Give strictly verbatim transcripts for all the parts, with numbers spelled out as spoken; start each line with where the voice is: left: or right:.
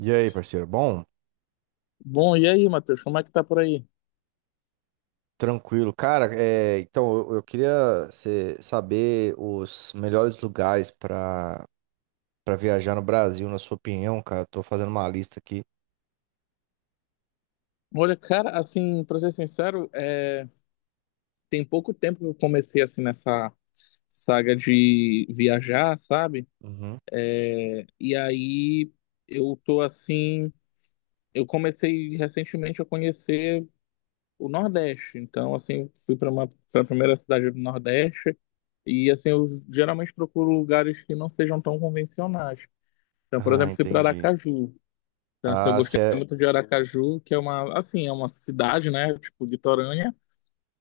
right: E aí, parceiro? Bom,
left: Bom, e aí, Matheus, como é que tá por aí?
right: tranquilo. Cara, é, então eu, eu queria cê- saber os melhores lugares para para viajar no Brasil, na sua opinião, cara. Tô fazendo uma lista aqui.
left: Olha, cara, assim, pra ser sincero, é, tem pouco tempo que eu comecei, assim, nessa saga de viajar, sabe?
right: Uhum.
left: É, E aí eu tô, assim, eu comecei recentemente a conhecer o Nordeste. Então, assim, fui pra uma, pra primeira cidade do Nordeste e, assim, eu geralmente procuro lugares que não sejam tão convencionais. Então, por
right: Ah,
left: exemplo, fui pra
right: entendi.
left: Aracaju. Então, assim, eu
right: Ah, cê
left: gostei
right: é...
left: muito de Aracaju, que é uma, assim, é uma cidade, né, tipo, litorânea,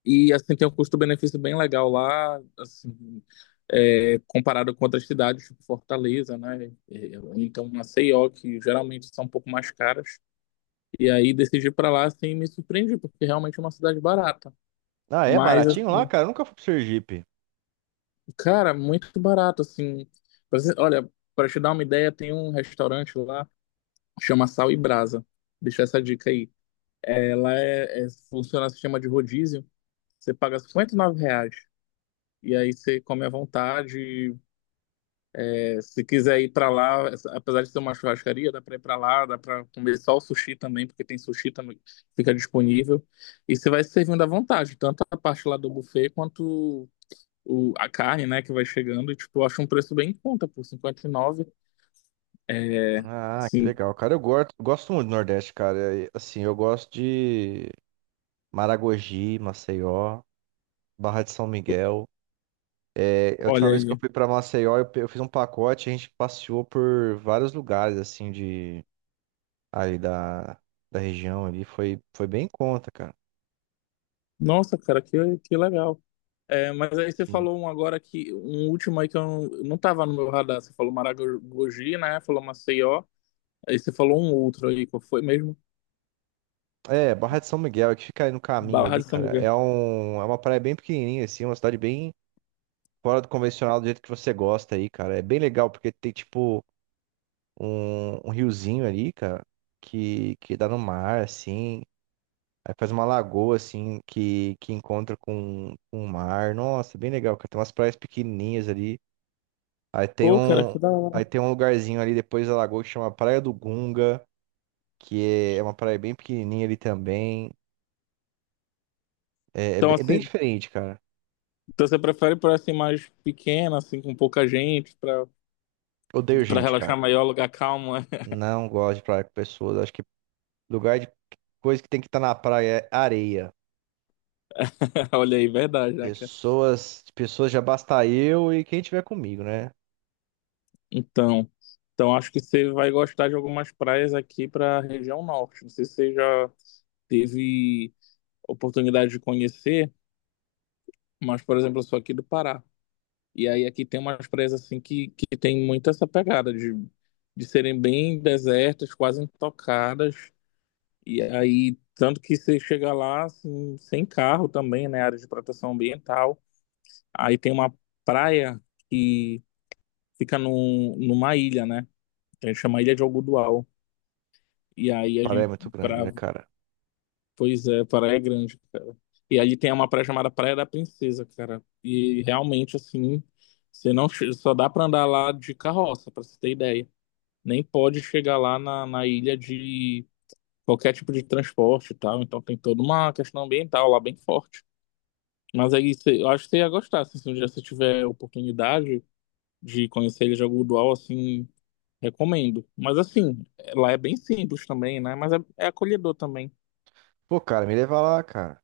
left: e, assim, tem um custo-benefício bem legal lá, assim, é, comparado com outras cidades, tipo Fortaleza, né, é, ou então Maceió, que geralmente são um pouco mais caras, e aí decidi ir pra lá, assim, e me surpreendi, porque realmente é uma cidade barata.
right: Ah, é
left: Mas,
right: baratinho lá,
left: assim,
right: cara? Eu nunca fui pro Sergipe.
left: cara, muito barato, assim. Pra você- olha, para te dar uma ideia, tem um restaurante lá, chama Sal e Brasa, deixa essa dica aí. Ela é, é, funciona no sistema de rodízio. Você paga R cinquenta e nove reais. E aí você come à vontade. É, se quiser ir para lá, apesar de ser uma churrascaria, dá para ir para lá, dá para comer só o sushi também, porque tem sushi também, fica disponível. E você vai se servindo à vontade, tanto a parte lá do buffet quanto o, a carne, né, que vai chegando. E, tipo, eu acho um preço bem em conta, por cinquenta e nove. É,
right: Ah, que
left: assim,
right: legal, cara. Eu gosto, gosto muito do Nordeste, cara. E, assim, eu gosto de Maragogi, Maceió, Barra de São Miguel. A última
left: olha
right: vez que eu
left: aí.
right: fui pra Maceió, eu, pe- eu fiz um pacote, a gente passeou por vários lugares, assim, de ali da, da região ali, foi, foi bem em conta, cara.
left: Nossa, cara, que, que legal. É, mas aí você
right: Sim.
left: falou um agora que um último aí que eu não, não tava no meu radar. Você falou Maragogi, né? Falou Maceió. Aí você falou um outro aí, qual foi mesmo?
right: É, Barra de São Miguel, que fica aí no caminho
left: Barra
right: ali,
left: de São
right: cara.
left: Miguel.
right: É, um, é uma praia bem pequenininha, assim, uma cidade bem fora do convencional, do jeito que você gosta aí, cara. É bem legal, porque tem, tipo, um, um riozinho ali, cara, que, que dá no mar, assim. Aí faz uma lagoa, assim, que, que encontra com, com o mar. Nossa, bem legal, cara. Tem umas praias pequenininhas ali. Aí tem
left: Pô, cara,
right: um,
left: que da
right: Aí
left: hora.
right: tem um lugarzinho ali depois da lagoa que chama Praia do Gunga, que é, é uma praia bem pequenininha ali também. É, é,
left: Então,
right: be- é bem
left: assim,
right: diferente, cara.
left: então você prefere por assim mais pequena, assim, com pouca gente, pra,
right: Odeio
left: pra
right: gente, cara.
left: relaxar maior, lugar calmo, né?
right: Não gosto de praia com pessoas. Acho que lugar de coisa que tem que estar na praia é areia.
left: Olha aí, verdade, né, cara?
right: Pessoas, pessoas já basta eu e quem tiver comigo, né?
left: Então, então acho que você vai gostar de algumas praias aqui pra região norte. Não sei se você já teve oportunidade de conhecer, mas, por exemplo, eu sou aqui do Pará. E aí aqui tem umas praias assim que, que tem muito essa pegada de, de serem bem desertas, quase intocadas. E aí, tanto que você chega lá assim, sem carro também, né? Área de proteção ambiental. Aí tem uma praia que fica num, numa ilha, né? A gente chama Ilha de Algodoal. E aí a
right: Praia é
left: gente,
right: muito grande,
left: para
right: né, cara?
left: Pois é, Praia Grande, cara. E ali tem uma praia chamada Praia da Princesa, cara. E realmente, assim, você não che- só dá pra andar lá de carroça, pra você ter ideia. Nem pode chegar lá na, na ilha de qualquer tipo de transporte e tal. Então tem toda uma questão ambiental lá bem forte. Mas aí você, eu acho que você ia gostar, assim, se um dia você tiver oportunidade de conhecer a Ilha de Algodoal, assim, recomendo. Mas assim, lá é bem simples também, né? Mas é, é acolhedor também.
right: Pô, cara, me leva lá, cara.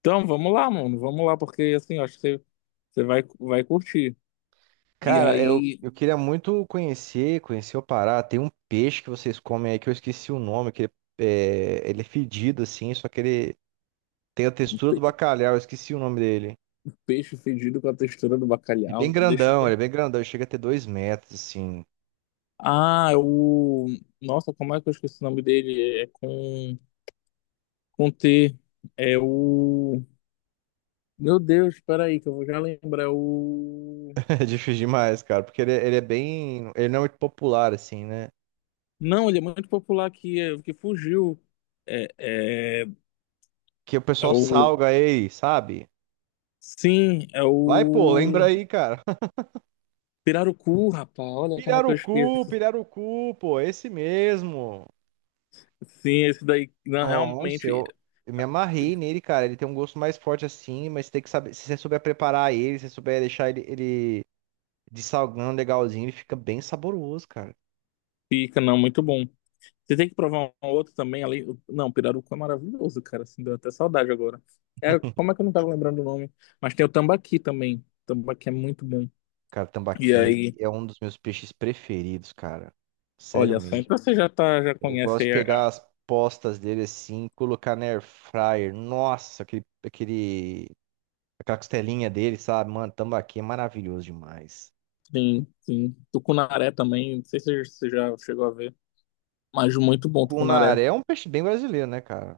left: Então, vamos lá, mano. Vamos lá, porque assim, eu acho que você, você vai, vai curtir. E
right: Cara, eu,
left: aí,
right: eu queria muito conhecer, conhecer o Pará. Tem um peixe que vocês comem aí que eu esqueci o nome, que ele é, ele é fedido assim, só que ele tem a textura do
left: pe-
right: bacalhau, eu esqueci o nome dele.
left: peixe fedido com a textura do
right: Ele é
left: bacalhau.
right: bem
left: Deixa eu
right: grandão, ele é
left: ver.
right: bem grandão, ele chega a ter dois metros, assim.
left: Ah, o. Nossa, como é que eu esqueci o nome dele? É com, com T. É o. Meu Deus, espera aí, que eu vou já lembrar. É o.
right: É difícil demais, cara, porque ele, é- ele é bem. Ele não é muito popular, assim, né?
left: Não, ele é muito popular aqui, é, que fugiu. É, é,
right: Que o
left: é
right: pessoal
left: o.
right: salga ele, sabe?
left: Sim, é
right: Vai, pô, lembra
left: o.
right: aí, cara.
left: Pirarucu, rapaz. Olha como é que eu
right: Pirarucu,
left: esqueci.
right: pirarucu, pô, esse mesmo.
left: Sim, esse daí não,
right: Nossa,
left: realmente
right: eu, eu me amarrei nele, cara. Ele tem um gosto mais forte assim, mas tem que saber. Se você souber preparar ele, se você souber deixar ele, ele dessalgando legalzinho, ele fica bem saboroso, cara.
left: fica, não, muito bom. Você tem que provar um outro também ali. Não, pirarucu é maravilhoso, cara. Assim, deu até saudade agora. É, como é que eu não tava lembrando o nome? Mas tem o tambaqui também. O tambaqui é muito bom.
right: Cara,
left: E
right: tambaqui
left: aí,
right: é um dos meus peixes preferidos, cara. Sério
left: olha só,
right: mesmo.
left: então você já tá, já
right: Eu
left: conhece
right: gosto de
left: aí a,
right: pegar
left: a-
right: as postas dele assim, colocar na air fryer. Nossa, aquele, aquele, aquela costelinha dele, sabe? Mano, tambaqui é maravilhoso demais.
left: sim, sim. Tucunaré também. Não sei se você já chegou a ver, mas muito bom Tucunaré.
right: Cunaré é um peixe bem brasileiro, né, cara?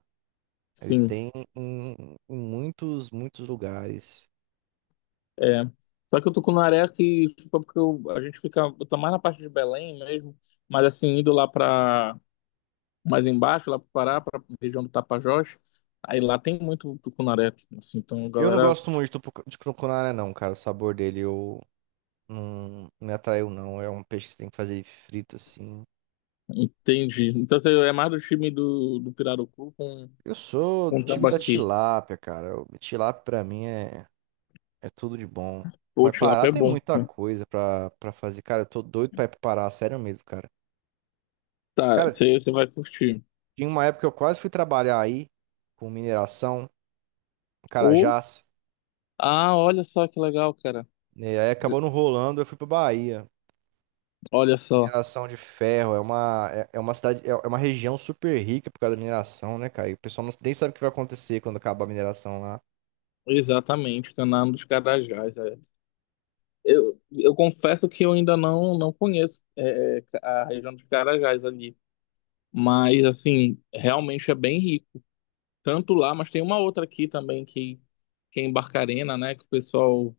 right: Ele
left: Sim,
right: tem em, em muitos, muitos lugares.
left: é. Só que o Tucunaré é que, tipo, é porque eu- a gente fica, eu tô mais na parte de Belém mesmo, mas assim, indo lá pra mais embaixo, lá para Pará, para região do Tapajós. Aí lá tem muito tucunaré, assim, então a
right: Eu não
left: galera
right: gosto muito do tucu- de tucunaré, não, cara. O sabor dele eu não não me atraiu, não. É um peixe que você tem que fazer frito, assim.
left: entende. Então você é mais do time do, do Pirarucu com,
right: Eu sou do
left: com
right: time da
left: tambaqui.
right: tilápia, cara. O tilápia pra mim é, é tudo de bom.
left: Ou
right: Mas Pará
left: tilápia é
right: tem
left: bom,
right: muita
left: né?
right: coisa pra, pra fazer. Cara, eu tô doido pra ir pro Pará, sério mesmo, cara.
left: Tá,
right: Cara,
left: você você vai curtir.
right: tinha uma época que eu quase fui trabalhar aí, com mineração, em
left: Ou,
right: Carajás.
left: ah, olha só que legal, cara.
right: Né? Aí acabou não rolando, eu fui pra Bahia.
left: Olha só,
right: Mineração de ferro é uma, é, é uma cidade, é é uma região super rica por causa da mineração, né, cara? E o pessoal não- nem sabe o que vai acontecer quando acabar a mineração lá.
left: exatamente, Canal dos Carajás, é. Eu, eu confesso que eu ainda não, não conheço é, é, a região dos Carajás ali, mas assim, realmente é bem rico. Tanto lá, mas tem uma outra aqui também que, que é em Barcarena, né? Que o pessoal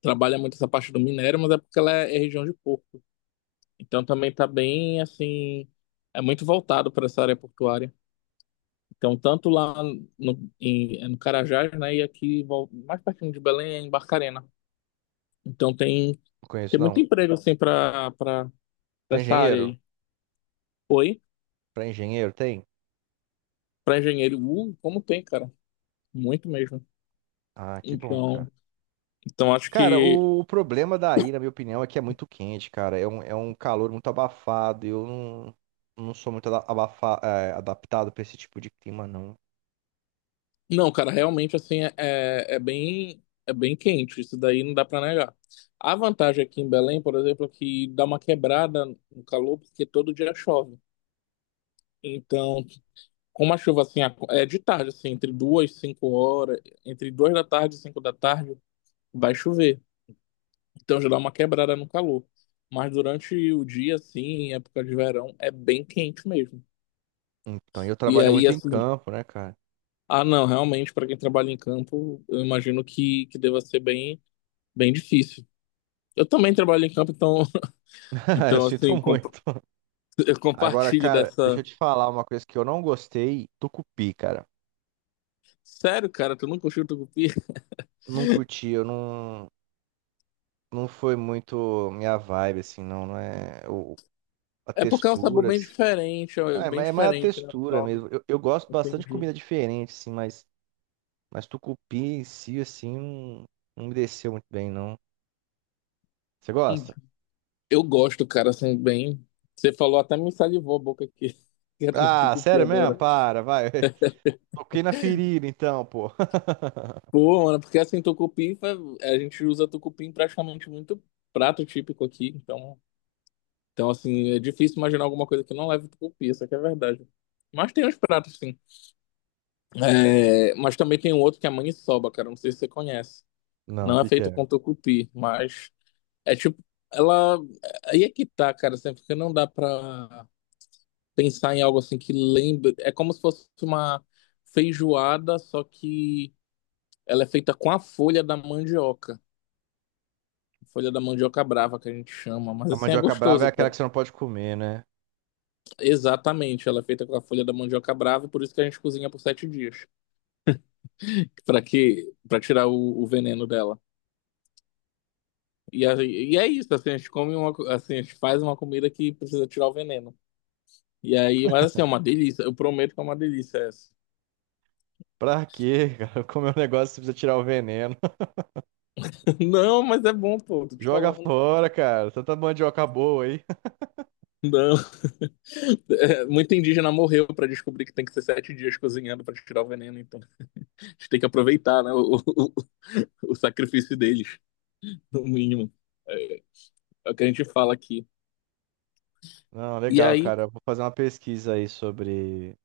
left: trabalha muito essa parte do minério, mas é porque ela é, é região de porto. Então também tá bem assim, é muito voltado para essa área portuária. Então tanto lá no, em, é no Carajás, né? E aqui vol- mais pertinho de Belém é em Barcarena. Então tem
right: Não conheço,
left: tem muito
right: não.
left: emprego assim para para
right: Pra
left: essa área
right: engenheiro?
left: aí. Oi,
right: Pra engenheiro tem?
left: para engenheiro, uh, como tem, cara? Muito mesmo.
right: Ah, que bom, cara.
left: Então, então acho
right: Cara,
left: que
right: o, o problema daí, na minha opinião, é que é muito quente, cara. É um, é um calor muito abafado. E Eu não, Não sou muito ada- abafa, é, adaptado pra esse tipo de clima, não.
left: não, cara, realmente assim é, é é bem é bem quente, isso daí não dá pra negar. A vantagem aqui em Belém, por exemplo, é que dá uma quebrada no calor porque todo dia chove. Então, como a chuva assim ac- é de tarde, assim, entre duas e cinco horas, entre duas da tarde e cinco da tarde, vai chover. Então já dá uma quebrada no calor. Mas durante o dia, assim, em época de verão, é bem quente mesmo.
right: Então, e eu
left: E
right: trabalho
left: aí,
right: muito em
left: assim,
right: campo, né, cara?
left: ah, não, realmente, para quem trabalha em campo, eu imagino que, que deva ser bem, bem difícil. Eu também trabalho em campo, então,
right: Eu
left: então
right: sinto
left: assim, comp-
right: muito.
left: eu
right: Agora,
left: compartilho
right: cara, deixa eu
left: dessa.
right: te falar uma coisa que eu não gostei. Tucupi, cara.
left: Sério, cara, tu nunca curtiu tucupi?
right: Não curti, eu não, não foi muito minha vibe, assim, não, não é o, a
left: É porque é um sabor
right: textura,
left: bem
right: assim.
left: diferente,
right: Ah,
left: é
right: é,
left: bem
right: mais é mais a
left: diferente, né, o
right: textura
left: caldo.
right: mesmo. Eu, eu gosto bastante de
left: Entendi.
right: comida diferente, assim, mas, mas tucupi em si, assim, não, não me desceu muito bem, não. Você
left: Hum.
right: gosta?
left: Eu gosto, cara, assim, bem. Você falou até me salivou a boca aqui. Quero no
right: Ah,
left: tucupi
right: sério mesmo?
left: agora.
right: Para, vai. Toquei na ferida, então, pô.
left: Pô, mano, porque assim, tucupi, fa- a gente usa tucupi em praticamente muito prato típico aqui, então, então assim, é difícil imaginar alguma coisa que não leve tucupi, isso aqui é verdade. Mas tem uns pratos, sim. É, mas também tem um outro que é a maniçoba, cara. Não sei se você conhece.
right: Não, o
left: Não é
right: que que
left: feito
right: é?
left: com tucupi, mas é tipo. Ela. Aí é que tá, cara. Sempre que não dá pra pensar em algo assim que lembre. É como se fosse uma feijoada, só que ela é feita com a folha da mandioca. Folha da mandioca brava que a gente chama. Mas
right: A
left: assim é
right: mandioca brava é
left: gostoso,
right: aquela
left: cara.
right: que você não pode comer, né?
left: Exatamente. Ela é feita com a folha da mandioca brava, por isso que a gente cozinha por sete dias. Pra que... para tirar o o veneno dela. E, a- e é isso, assim, a gente come uma, co- assim, a gente faz uma comida que precisa tirar o veneno. E aí, mas assim, é uma delícia. Eu prometo que é uma delícia essa.
right: Pra quê, cara? Comer um negócio que você precisa tirar o veneno.
left: Não, mas é bom, pô, tô te
right: Joga
left: falando.
right: fora, cara. Tanta mandioca boa aí.
left: Não. É, muito indígena morreu pra descobrir que tem que ser sete dias cozinhando pra tirar o veneno, então a gente tem que aproveitar, né, o, o, o sacrifício deles, no mínimo. É, é o que a gente fala aqui.
right: Não,
left: E
right: legal,
left: aí.
right: cara. Eu vou fazer uma pesquisa aí sobre,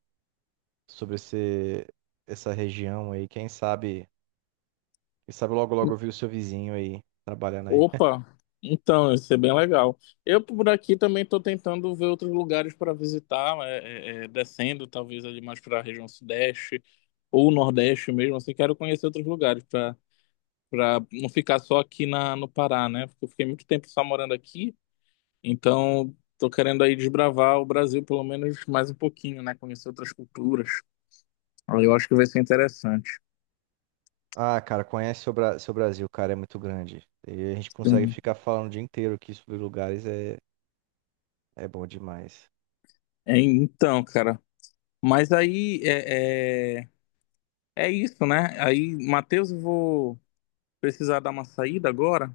right: sobre esse, essa região aí. Quem sabe, quem sabe logo logo eu vi o seu vizinho aí trabalhando aí.
left: Opa, então, isso é bem legal. Eu por aqui também estou tentando ver outros lugares para visitar, é, é, é, descendo talvez ali mais para a região sudeste ou nordeste mesmo, assim, quero conhecer outros lugares para para não ficar só aqui na, no Pará, né? Porque eu fiquei muito tempo só morando aqui, então estou querendo aí desbravar o Brasil pelo menos mais um pouquinho, né? Conhecer outras culturas. Aí eu acho que vai ser interessante.
right: Ah, cara, conhece o Bra- seu Brasil, cara, é muito grande. E a gente consegue
left: Sim.
right: ficar falando o dia inteiro aqui sobre lugares, é, é bom demais.
left: É, então, cara, mas aí é... é, é isso, né? Aí, Matheus, eu vou precisar dar uma saída agora,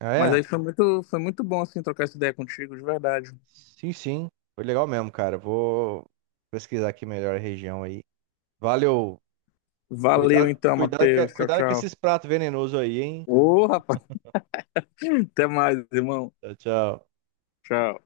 right: Ah,
left: mas aí
right: é?
left: foi muito, foi muito bom assim trocar essa ideia contigo, de verdade.
right: Sim, sim. Foi legal mesmo, cara. Vou pesquisar aqui melhor a região aí. Valeu.
left: Valeu
right: Cuidado,
left: então,
right: cuidado, com-
left: Matheus. Tchau,
right: cuidado com
left: tchau.
right: esses pratos venenosos aí, hein?
left: Ô, rapaz, até mais, irmão.
right: Tchau, tchau.
left: Tchau.